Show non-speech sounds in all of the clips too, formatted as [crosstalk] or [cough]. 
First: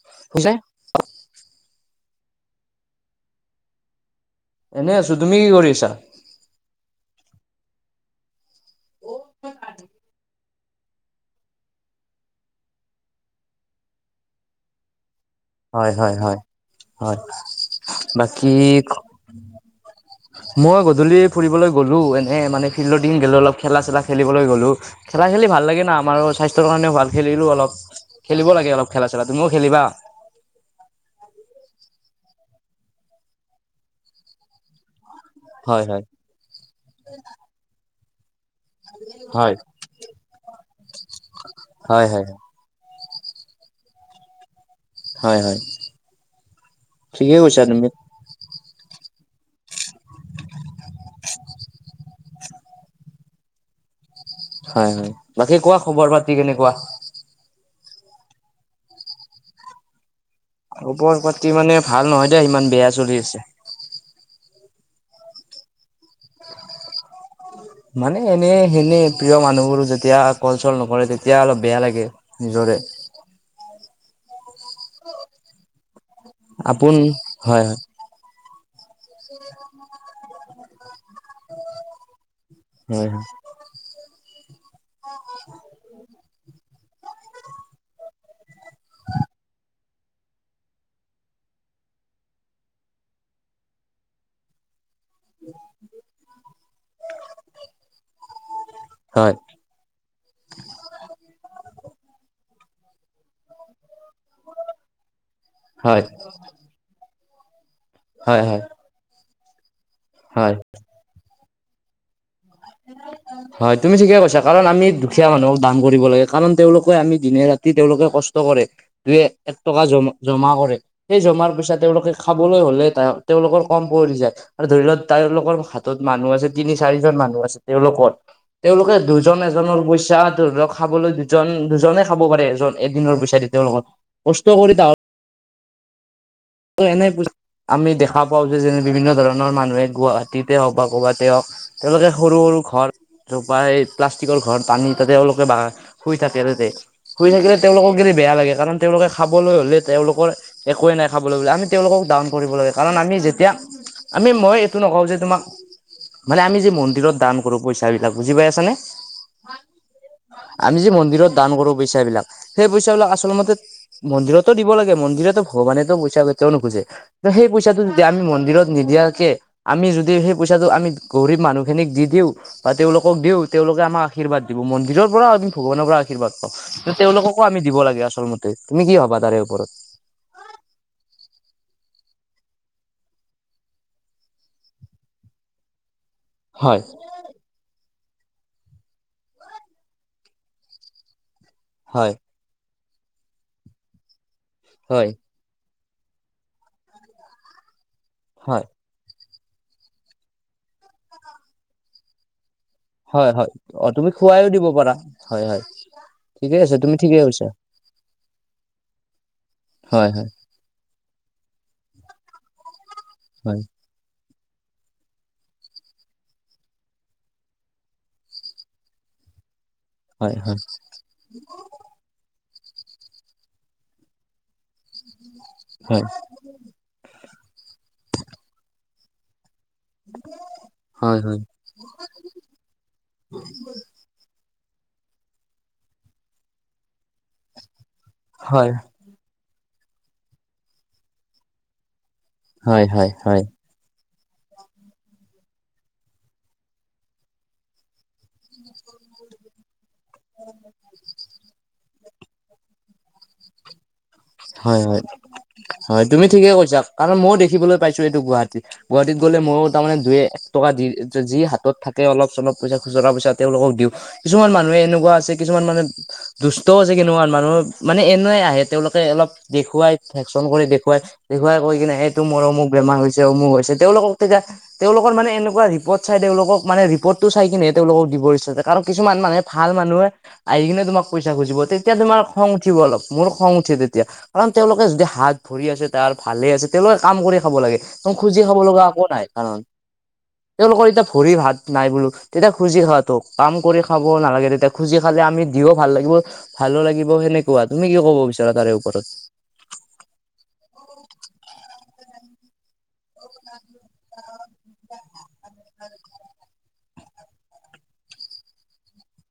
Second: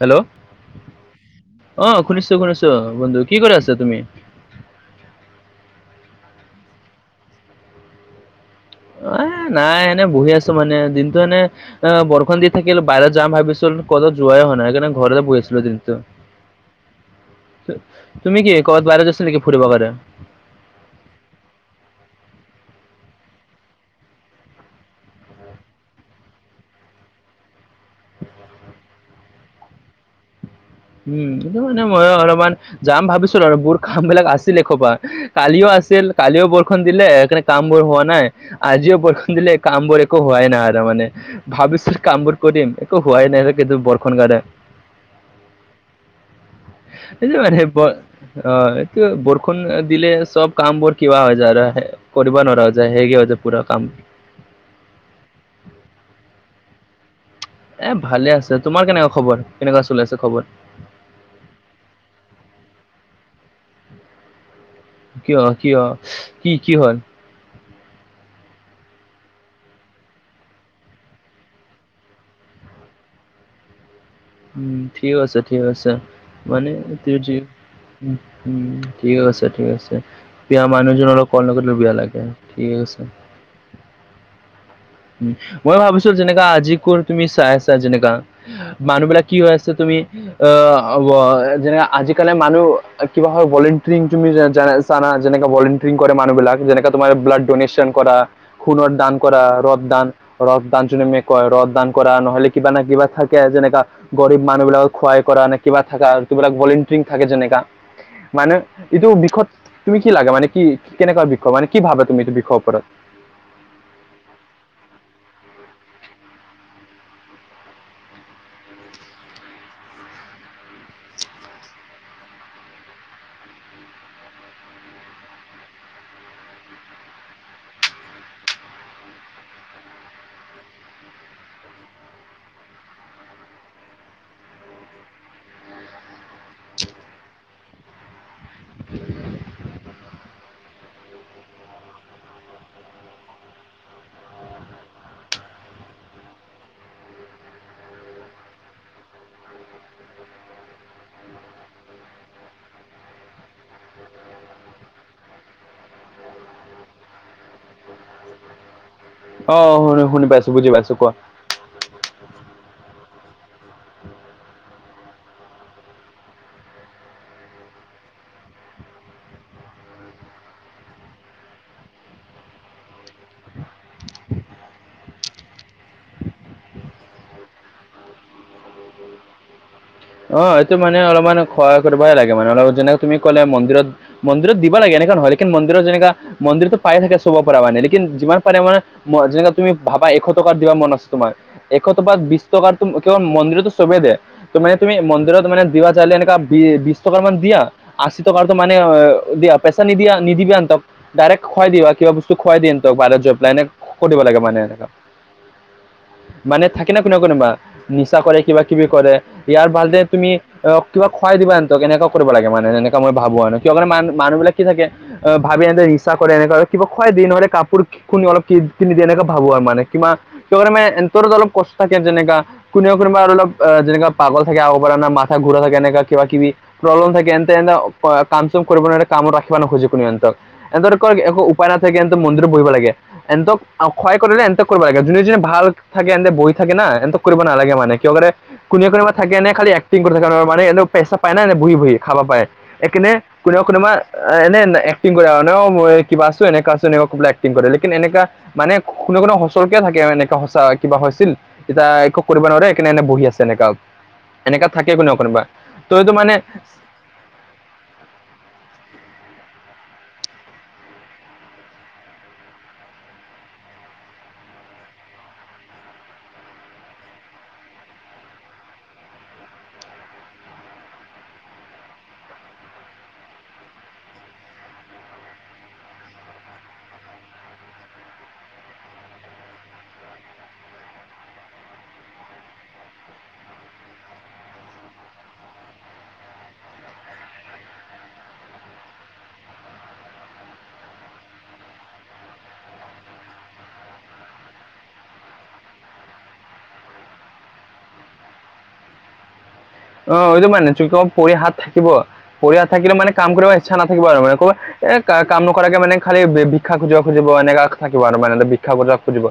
Hello, শুইছে? অহ শুনিছোঁ- শুনিছোঁ বন্ধু কি কৰে আছা তুমি? এনে আছো তুমি কি কৰি আছা? এ নাই এনে বহি আছ ছোঁ মানে দিনটো এনে আহ, বৰষুণ দি থাকিল বাহিৰত যাম ভাবিচুল কত যোৱাই হোৱা নাই সেইকাৰনে ঘৰ [unintelligible] বহি আছোঁ। পুৰা হয় দিনটো হয় হয় হয়, তুমি বাকী কি কবাত বাহিৰত আছা নেকি ফুৰিব কাৰনে? মই গধূলি ফুৰিবলৈ গ'লো এনে মানে ফিল্ডত দেখি গলো অলপ খেলা- চেলা খেলিবলৈ গ'লো। খেলা খেলি ভাল লাগে না আমাৰো স্বাস্থ্যৰ কাৰনেও ভাল খেলিলোঁ অলপ। খেলিব লাগে অলপ খেলা -চেলা তুমিও খেলিবা। উম, এটো মানে মই অলমান যাম ভাবিছিলোঁ আৰু বোৰ কাম বিলাক আছিল একসপা। কালিও হয় হয় আছিল কালিও বৰষুণ দিলে সেইকাৰণে কাম বোৰ হোৱা নাই। আজিও বৰখন হয় দিলে কামবোৰ একো হোৱাই নাই আৰু তাৰমানে আৰু ভাবিছিলোঁ হয় হয় কামবোৰ কৰিম তো হোৱাই নাই এইকেইদিন বৰষুণ কাৰনে। হয় -হয়। ঠিকেই কৈছা তুমি [unintelligible] অ, এইটো বৰষুণ দিলে চব কাম বোৰ কিবা হৈ যায় আৰু হে কৰিব নোৱাৰা হৈ যায় হেৰি হৈ যায় পুৰা কাম। হয়- হয় বাকী কোৱা খবৰ পাতি কেনেকুৱা? এ ভালে আছে তোমাৰ কেনেকা খবৰ কেনেকুৱা চলি আছে খবৰ? খবৰ পাতি মানে ভাল নহয় দিয়া ইমান বেয়া চলি আছে। কিয় -কিয় কি-কি হল? মানে এনে সেনে প্ৰিয় মানুহবোৰো যেতিয়া কল চল নকৰে তেতিয়া অলপ বেয়া লাগে। নিজৰে। উম, ঠিক আছে -ঠিক আছে মানে আপোন [unintelligible] হয় উম- উম ঠিক আছে- ঠিক আছে দিয়া মানুহজনৰ লগত কল নকৰিলেও বেয়া লাগে। ঠিক আছে। হয় মই ভাবিছো যেনেকা আজি ক তুমি চাইছা যেনেকা। মানুহ বিলাক কি হৈ আছে তুমি যেনে আজিকালি মানুহ কিবা হয় ভলেণ্টিয়াৰিং তুমি জানা যেনে ভলণ্টিয়াৰিং কৰে মানুহবিলাক যেনেকা তোমাৰ ব্লাড ডোনেশ্যন কৰা হুণৰ দান হয় কৰা ৰদ দান ৰথদান যদি ম কয় ৰদান কৰা নহলে কিবা ন কিবা থাকে যেনেকা। গৰীব মানুহবিলাকক খুৱাই কৰা এনেক কিবা হয় থাককা আৰু কিবিলাক ভলেণ্টাৰিং থাকে যেনেকা হয় মানে হয় এইটো বিষত তুমি কি লাগা মানে হয় কি কেনেকুৱা বিষ মানে কি ভাবে তুমি এইটো বিষৰ ওপৰত? উম -উম। [unintelligible] হয় তুমি ঠিকে কৈছা। কাৰণ আমি দুখীয়া মানুহক দান কৰিব লাগে কাৰণ তেওঁলোকে আমি দিনে ৰাতি তেওঁলোকে কষ্ট কৰে। দুয়ে এক টকা জমা জমা কৰে। সেই জমাৰ পইচা তেওঁলোকে খাবলৈ হলে তেওঁলোকৰ কম পৰি যায়। আৰু ধৰি লওক তেওঁলোকৰ হাতত মানুহ আছে তিনি চাৰিজন মানুহ আছে তেওঁলোকৰ তেওঁলোকে দুজন এজনৰ পইচা ধৰি লওক খাবলৈ দুজন - দুজনে খাব পাৰে এজন এদিনৰ পইচা দি তেওঁলোকত কষ্ট কৰি ত ত এনে প আমি দেখা পাও, যেনে বিভিন্ন ধৰণৰ মানুহে গুৱাহাটীতে হওক বা ক'ৰবাতে হওক। তেওঁলোকে সৰু- সৰু ঘৰ তপ এই প্লাষ্টিকৰ ঘৰ টানি তাতে তেওঁলোকে শুই থাকে তাতে। শুই থাকিলে তেওঁলোকক গেলে বেয়া লাগে কাৰণ তেওঁলোকে খাবলৈ হলে তেওঁলোকৰ একেই নাই। খাবলৈ আমি তেওঁলোকক দন কৰিব লাগে কাৰণ আমি যেতিয়া আমি মই এইটো নকও যে তোমাক। মানে আমি যে মন্দিৰত দান কৰো পইচাবিলাক বুজি পাই আছানে? অ, শুনো শুনি পাইছো বুজি আমি যে পাইছো ক? মন্দিৰত দান কৰো পইচাাবলাক সেই পইচাাবলাক আচলমতে মন্দিৰতো দিব লাগে মন্দিৰতো ভগৱানে পই পইচা তেওঁ নোখোজে সেই পইচাটো যদি আমি মন্দিৰত নিদিয়াকে আমি যদি সেই পইচাটো আমি গৰীব মানুহখিনিক দি দিও। বা তেওঁলোকক দিও তেওঁলোকে আমাক আশীৰ্বাদ দিব মন্দিৰৰ পৰা আমি ভগৱানৰ পৰা আশীৰ্বাদ পাও। ত তেওঁলোককো আম দিব লাগে আচল মতে। তুমি কি ভাবা তাৰে ওপৰত? অ, সটো মানে অলপমান সহায় কৰিবাই লাগে মানে অলপ যেনেকে তুমি ক'লে মন্দিৰত মন্দিৰত দিব লাগে এনেকুৱা নহয় লকিন মন্দিৰত যেনেককা মন্দিৰতো হয় পাই থাকে। চব পাৰ মানে লেকিন যিমান পাৰে মানে যেনে তুমি ভাবা এশ টকাৰ দিবা মন আছে তোমাৰ। এশত হয় বা ত বিচ টকাৰ কেৱল মন্দিৰতো চভে দিয়ে ত মানে তুমি হয় মন্দিৰত মানে দিয়ালে এনেকা বি বিশ টকাৰ মান দিয়া আশী টকাৰটো হয় মান দিয়া। পেচা নিদিয় নিদিবিনক ডাইৰেক্ত খুৱাই দিবা কিবা বস্তু খুৱাই দি বাহত হয় হয় জবলাইনে অ তুমি কৰিব লাগে খোৱাইও মানে দিব এনো। পাৰা হয় হয় ঠিকে মানে আছে থাকে তুমি ন ঠিকে কোনোবা- কৈছা কোনোবা নিচা কৰে কিবা কিবি কৰে। ইয়াৰ ভাল যে হয় হয় তুমি অ কিবা খুৱাই দানতক কেনেকুৱা কৰিব লাগে মানে এ মই ভাবো ন হয় কিয় মান- মান মানুহ বিলাক থাকে অ ভাবিনেতে নিচা কৰে এনেকুৱ কিবা খুৱাই দিন হলে কাপোৰ শুনি অলপ কি কিনি দিয় এনেকে ভাবো আৰু মানে। কিবা- হয় হয় কিবা এ অলপ কষ্ট থাকে যেনেককা কোবা কোনোবা আৰু অলপ যেনেকা পাগল থাকে। কৰা নাথা ঘূৰা থাক কেনেকা হয় কিবা কিবি। প্ৰব্লেম থাকে এন্তে এনে কাম চম কৰিব নোৱাৰ কামত ৰাখিব ন খোজো এত হয় হয় একো উপায়না থাকে মন্দিৰ বহিব লাগে এন্তক [unintelligible] ক্ষয় কৰিলে এন্তক কৰিব লাগে যোনে যনে ভাল থাকে এন্ততে বহ থাকে ন এনক কৰিব নালাগে মানে। কিয় কৰে হয় কোনে কোবা থাকে খাল এক্টিং কৰি থাকে ন মানেনে পইচা প নাই নে বহি- বহি খাবা পায়। হয় হয় একাৰনে হয় কোনেও কোনোবা এনে এক্টিং কৰে আৰু ন মই কিবা আছো এনেককা আছো এনেকুৱা কবাই এক্টিং কৰে লেকিন এনেকা মানে কোনে কোনো কে থাকে এনেকা কিবা হৈছিল তেতিয়া একো কৰিব নোৱাৰেকাৰনেে এনে বহি আছে এনেককা হয় হয় তো হয় এইটো তুমি মানে ঠিকে কৈছা কাৰণ ময়ো দেখিবলৈ পাইছো এইটো গুৱাহাটীত। গুৱাহাটীত গ'লে ময়ো তাৰমানে দুইয়ে টকা দি যি হাতত থাকে অলপ চলপ পইচা খুচুৰা পইচা তেওঁলোকক দিওঁ। কিছুমান মানুহে এনেকুৱা আছে কিছুমান মানুহ দুষ্টও আছে কিছুমান মানুহ মানে এনেকুৱা আহে তেওঁলোক তাতে অলপ দেখুৱাই ফেকচন কৰি দেখুৱাই। দেখুৱাই কৈ কিনে এইটো মোৰ অমুক বেমাৰ হৈছে অমুক হৈছে তেওঁলোকক তেতিয়া। তেওঁলোকৰ মানে এনেকুৱা ৰিপৰ্ট চাই তেওঁলোকক মানে ৰিপৰ্টটো চাই কিনেহে তেওঁলোকক দিব ইচ্ছা যায় কাৰণ কিছুমান মানুহে ভাল মানুহে আহি কিনে তোমাক পইচা খুজিব তেতিয়া তোমাৰ খং উঠিব অলপ মোৰ খং উঠিব অলপ তেতিয়া কাৰণ তেওঁলোকে যদি হাত ভৰি আছে তাৰ ভালে আছে তেওঁলোকে কাম কৰি খাব লাগে ম খুজি খাব লগা একো নাই কাৰণ তেওঁলোকৰ এতিয়া ভৰি ভাত নাই বোলো তেতিয়া খুজি খোৱাতটো কাম কৰি খাব নালাগে তেতিয়া। খুজি খালে আমি দিও ভাল লাগিব ভালো লাগিব সেনেকুৱা তুমি কি ক'ব বিচাৰা তাৰে ওপৰত। অ এইটো মানে ভৰি হাত থাকিব ভৰি হাত থাকিলে মানে কাম কৰিব ইচ্ছা নথাকিব আৰু মানে কবাত। এ কা কাম নকৰাকে মানে খালি ভিক্ষা খুজিব খুজিব এনেকা থাকিব আৰু মানে বিা খুজাব খুজিব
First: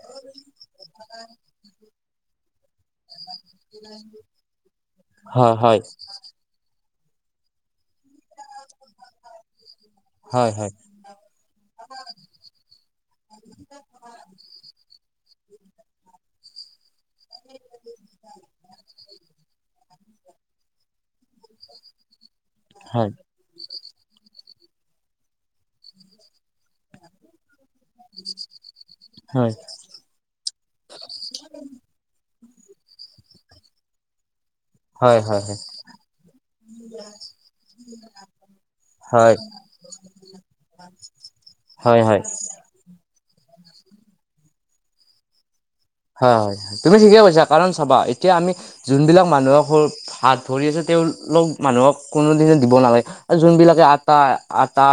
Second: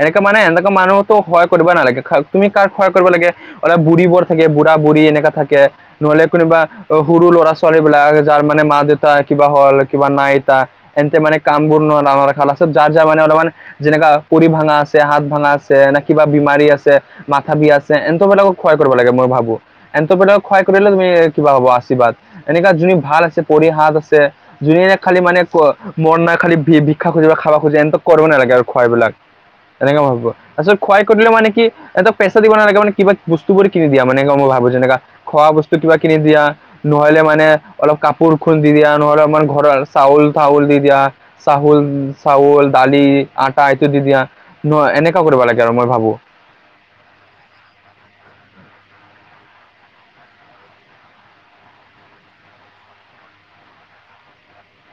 এনেকে মানে এনেকুৱা মানুহতো হয়। কৰিব নালাগে তুমি কাৰ খোৱা কৰিব লাগে অলপ বুঢ়ী বোৰ থাকে বুঢ় বুঢ়ী এনেককা হয় থাকে হয় নহলে কোনোবা সৰু ল'ৰা ছোৱালী বিলাক যাৰ মানে মা দেউতা কিবা হল কিবা নাই হয় তাৰ হয় তেন্তে মানে কামবোৰ [unintelligible] যাৰ যাৰ মানে অলপমান যেনেকা ভৰি ভাঙা আছে হাত ভাঙা আছে নে কিবা বমাৰী আছে। মাথা বি আছে এন্তবিলাকক সহায় কৰিব লাগে মই ভাবো এন্ত বিলাকক সহায় কৰিলে তুমি কিবা হ'ব আশীৰ্বাদ এনেকা হয় ভাল আছে পৰি হাত আছে যোনে ন খালি মানে মন নাই খালি ভিক্ষা খোজি পেলাই খাব খোজে এহেতক কৰিব নালাগে আৰু খোৱা বিলাক। হয় এনেকুৱা ভাবো তাৰ পিছত খুৱাই কৰি পেলাই মানে কি এ পেচা দিব নালাগে মানে কিবা বস্তু বোৰ কিনি দিয়া মানে মই ভাবো যেনেকা হয় হয় খোৱা বস্তু কিবা কিনি দিয়া। নহলে মানে অলপ কাপোৰ খুন্দ দি দিয়া নহলে হয় আমাৰ ঘৰৰ চাউল চাউল দি দিয়া। চাহল হয় হয় চাউল দালি আটা ইটো দি দিয়া ন এনেকুৱা কৰিব লাগে আৰু মই ভাবো। হয় হয় তুমি ঠিকে কৈছা কাৰণ চাবা এতিয়া আমি যোনবিলাক মানুহৰ। হাত ভৰি আছে, তেওঁলোক মানুহক কোনোদিনে দিব নালাগে যোনবিলাকে আটা -আটা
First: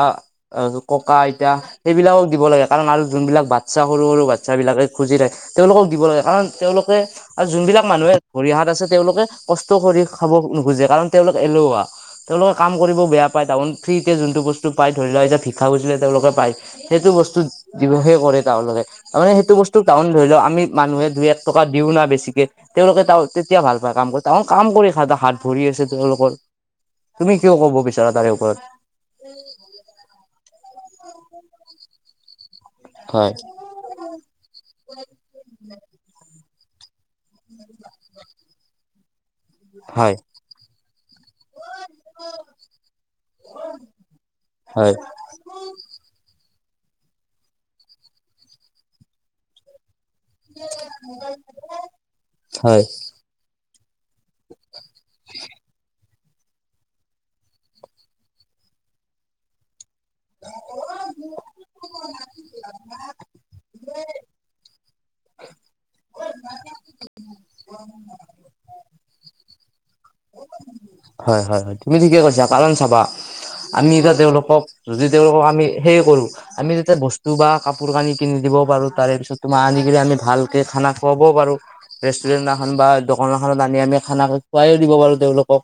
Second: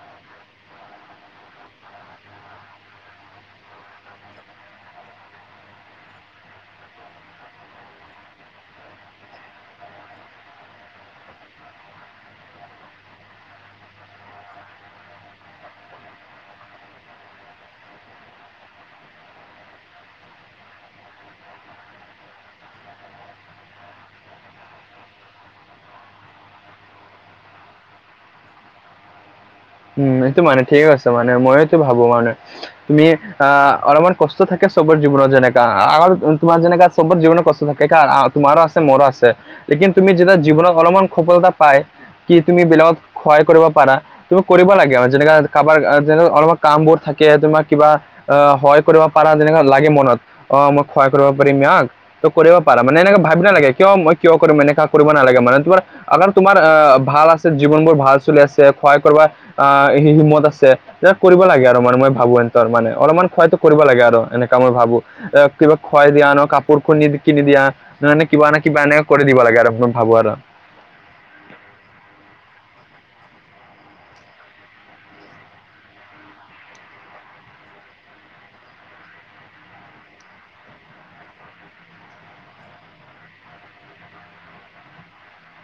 ককা আইতা সেইবিলাকক দিব লাগে কাৰণ আৰু যোনবিলাক বাচ্ছা সৰু সৰু বাচ্ছাব বিলাকে খুজি থাকে তেওঁলোকক দিব লাগে কাৰণ তেওঁলোকে। আৰু যোনবিলাক মানুহে ভৰি হাত আছে তেওঁলোকে কষ্ট কৰি খাব নোখোজে কাৰণ তেওঁলোক এলেহুৱা। তেওঁলোকে কাম কৰিব বেয়া পায়। তাৰ মানে ফ্ৰীতে যোনটো বস্তু পায় ধৰি লোৱা তিয়া ভিক্ষা খুজিলে তেওঁলোকে পায় সেইটো বস্তু দিৱসে কৰে তাৰমানে তাৰমানে সেইটো বস্তু তাউন ধৰি লওক। আমি মানুহে দুই এক টকা দিও না বেছিকে। তেওঁলোকে ত তেতিয়া ভাল পায় কাম কৰি তহত কাম কৰি খা হাত ভৰি আছে তেওঁলোকৰ। তুমি কিয় ক'ব বিচাৰা তাৰে ওপৰত। উম এইটো মানে ঠিক আছে মানে মইতো ভাবো মানে তুমি হয় অলমান কষ্ট থাকে চবৰে জীৱনৰত যেনেকা আম তোমাৰ যেনেকা চবৰ জীৱনৰত কষ্ট থাকে কাৰ তোমাৰো আছে মোৰো আছে। লেকিন তুমি হয় যেতিয়া জীৱনত অলপমান সফলতা পাই কি তুমি বেলেগত সহায় কৰিব পাৰা। কৰিব হয় লাগে আমাৰ যেনেকা কাৰোবাৰ যেনেকুৱা অলপমান কামবোৰ থাকে তোমাক কিবা। অহ সহায় কৰিব পাৰা তেনেকুৱা লাগে মনত। অ' মই সহায় কৰিব পাৰিম ইয়াক কৰিব পাৰা হয় মানে এনেকে ভাল নালাগে কিয় মই কিয় কৰিম এনেকুৱা কৰিব নালাগে মানে তোমাৰ। আগৰ তোমাৰ আহ ভাল আছে জীৱন বোৰ ভাল চলি আছে সহায় কৰিব আহ হিম্মত আছে। এ কৰিব লাগে আৰু মানে মই ভাবো ইহঁতৰ মানে অলপমান সহায়টো কৰিব লাগে আৰু এনেকুৱা মই ভাবো। আহ কিবা খুৱাই দিয়া ন কাপোৰ ক কিনি দিয়া। মানে কিবা নে কিবা এনেকে কৰি দিব লাগে আৰু মই ভাবো আৰু। হয় হয় হয় তুমি ঠিকেই কৈছা, পালন চাবা- আমি এতিয়া তেওঁলোকক যদি তেওঁলোকক আমি সেৰি কৰো। আমি তেতিয়া বস্তু বা কাপোৰ কানি কিনি দিব পাৰো তাৰে পিছত তোমাৰ আনি কিনে আমি ভালকে খানা খুৱাবও পাৰো। ৰেষ্টুৰেণ্ট এখন বা দোকান এখনত আনি আমি খানা খুৱাইও দিব পাৰো তেওঁলোকক।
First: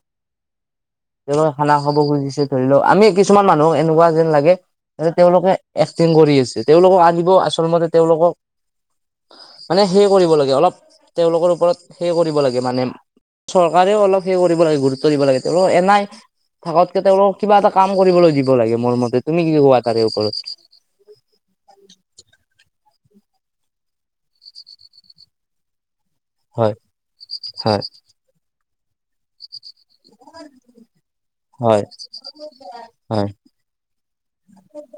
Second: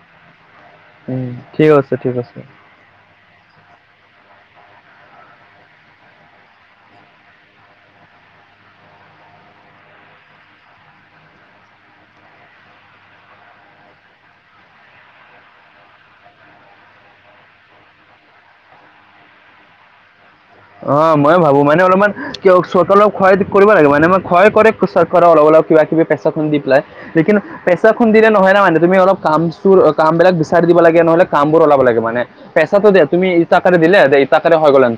উম তেওঁ ঠিক খানা আছে খাব ঠিক আছে খুজিছে ধৰি লওঁক, আমি কিছুমান মানুহ এনেকুৱা যেন লাগে- এ তেওঁলোকে এক্টিং কৰি আছে, তেওঁলোকক আনিব আচল মতে তেওঁলোক- মানে সেই কৰিব লাগে অলপ তেওঁলোকৰ ওপৰত সেই কৰিব লাগে মানে- চৰকাৰেও অলপ সেই কৰিব লাগে, গুৰুত্ব দিব লাগে তেওঁ এনাই- থকাতকে তেওঁলোক কিবা এটা কাম কৰিবলৈ দিব লাগে মোৰ মতে তুমি কি কবা তাৰে ওপৰত। অ মই ভাবো মানে অলপমান- কিয় চৰকাৰে সহায় কৰিব লাগে মানে মই সহায় কৰে চৰকাৰৰ অলপ অলপ কিবা কিবি পেচা- পচা খুন্দি দি হয় পেলাই কিন্তু হয় পেচা খুন্দি দিলে নহয় না মানে তুমি অলপ কাম। কাম বিলাক বিচাৰি দিব লাগে নহলে কামবোৰ ওলাব লাগে মানে। পেচাটো দে তুমি হয় ই তা কাৰণে দিলে দে ই তাকাৰণে হৈ গ'লে ন।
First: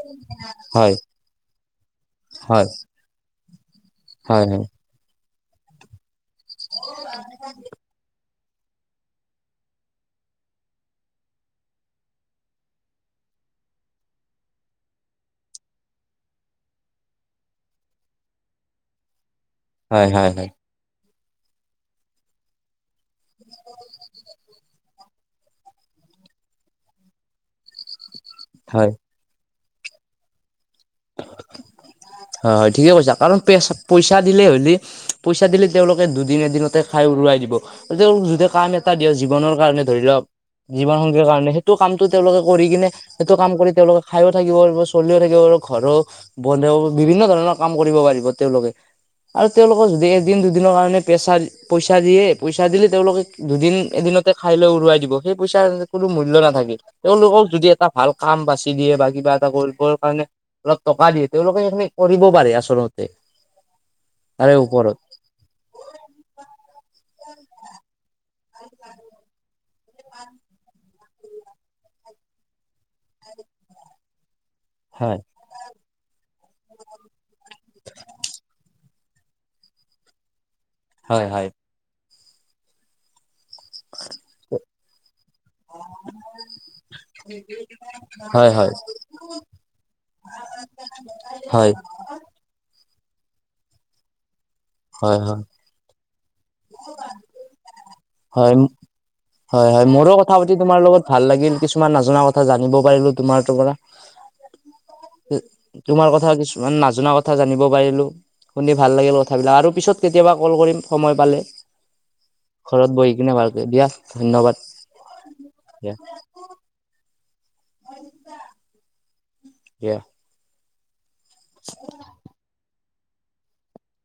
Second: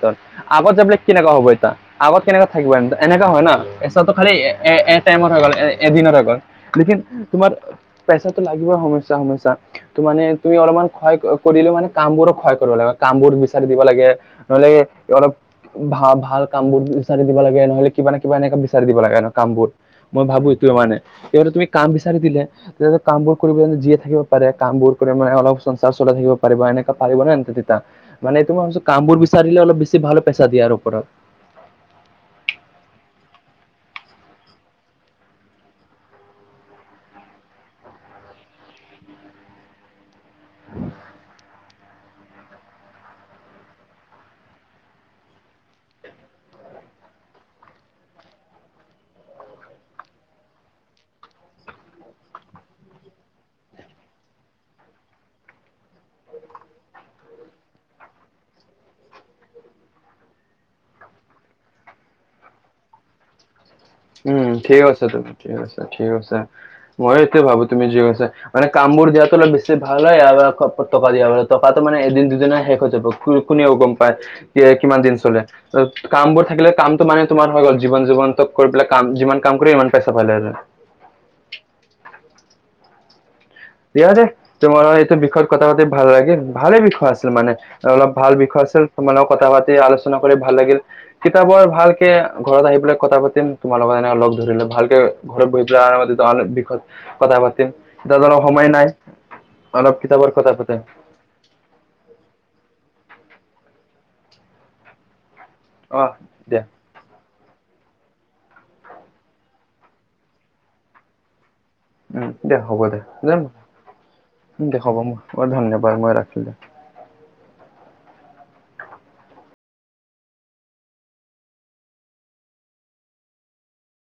আগত যে হয় বোলে কেনেকুৱা হ'ব এতয়া আগত কেনেকুৱা হয় থাকিব এ এনেকুৱা হয় ন খালি- হয় হয় টাইমত হৈ গল এদিনত হৈ গ'ল, লেকিন তোমাৰ পেচাটো লাগিব সমস্যা সমস্যা। ত মানে তুমি অলপমান সহায় কৰিলেও মানে কামবোৰক সহায় কৰিব লাগে, কামবোৰ বিচাৰি দিব লাগে। নহলে অলপ ভাল ভাল কাম বোৰ বিচাৰি দিব লাগে, নহলে কিবা ন কিবা এনেকুৱা বিচাৰি দিব লাগে ন কাম বোৰ। হয় হয় হয় মই ভাবো হয় এইটোৱেই মানে, তুমি কাম বিচাৰি দিলে। তেতিয়া কাম বোৰ কৰিব যিয়ে থাকিব পাৰে কাম বোৰ কৰি মানে অলপ সংসাৰ চলাই থাকিব পাৰিব এনেকুৱা পাৰিব নে- মানে তোমাৰ ভাবিছো হয় কামবোৰ বিচাৰিলে অলপ বেছি ভাল পেচা দিয়াৰ ওপৰত। হয়-হয় ঠিকে কৈছা কাৰণ পে-পইচা দিলে হলি পইচা দিলে তেওঁলোকে দুদিন এদিনতে খাই উৰুৱাই দিব। তেওঁ যেতিয়া কাম এটা দিয়া হয়, জীৱনৰ কাৰণে ধৰি লওক জীৱনসংগীৰ কাৰণে সেইটো কামটো তেওঁলোকে কৰি কিনে- সেইটো কাম কৰি তেওঁলোকে খাইও থাকিব পৰিব চলিও থাকিব আৰু ঘৰও বনেও। বিভিন্ন ধৰণৰ কাম কৰিব পাৰিব তেওঁলোকে। আৰু তেওঁলোকক যদি এদিন দুদিনৰ কাৰণে পেচা পইচা দিয়ে পইচা দিলে তেওঁলোকে দুদিন এদিনত। খাই লৈ উৰুৱাই দিব সেই পইচাৰ কোনো মূল্য নাথাকে। তেওঁলোকক যদি এটা ভাল কাম বাচি দিয়ে বা কিবা এটা কৰিবৰ কাৰণে- অলপ টকা দিয়ে তেওঁলোকে সেইখিনি কৰিব পাৰে আচলতে। উম তাৰে ঠিক ওপৰত আছে ঠিক আছে ঠিক আছে ময়ো সেইটোৱে ভাবো তুমি যি কৈছা। মানে কামবোৰ দিয়াবোৰ অলপ ভাল হয় আৰু টকা দিয়াৰ টকাটো মান এদিন দুদিন শেষ হৈ যাব কোনেও গম পায়। কিমান দিন হয় চলে কাম বোৰ থাকিলে কামটো মানে তোমাৰ হৈ গল জীৱন-জীৱন ক কাম যিমান কৰিম ইমান পইছা পাই যায়। হয়-হয়। দিয়া দে তোমাৰ এইটো বিষয়ত কথা পাতি ভাল লাগে ভালে বিষয় আছে। মানে অলপ ভাল হয় বিষয় হয় আছিল তোমালোকে কথা পাতি আলোচনা কৰি ভাল লাগিল, হয় কিতাপৰ হয় ভাল ঘৰত আহি পেলাই কথা পাতিম তোমাৰ লগত এনে লগ ধৰিলে ভালকে হয় ঘৰত বহি পেলাই আৰামত। দল বিষয়ে কথা পাটিম, দল হয়-হয়-হয় মোৰো কথা পাতি তোমাৰ লগত ভাল লাগিল কিছুমান নজনা কথা জানিব পাৰিলো তোমাৰ তৰ পৰা- অ তোমাৰ কথা দিয়া কিছুমান নাজ জনা কথা জানিব পাৰিলোঁ। শুনি ভাল লাগিল কথাবিলাক আৰু পিছত কেতিয়াবা কল কৰিম সময় পালে। উম, দে হ'ব ঘৰত দে বহি কিনে যাম ভালকে দিয়া ধন্যবাদ দে হ'ব মই ধন্যবাদ দিয়া মই ৰাখিলো দে। [unintelligible] দিয়া। অ [inaudible]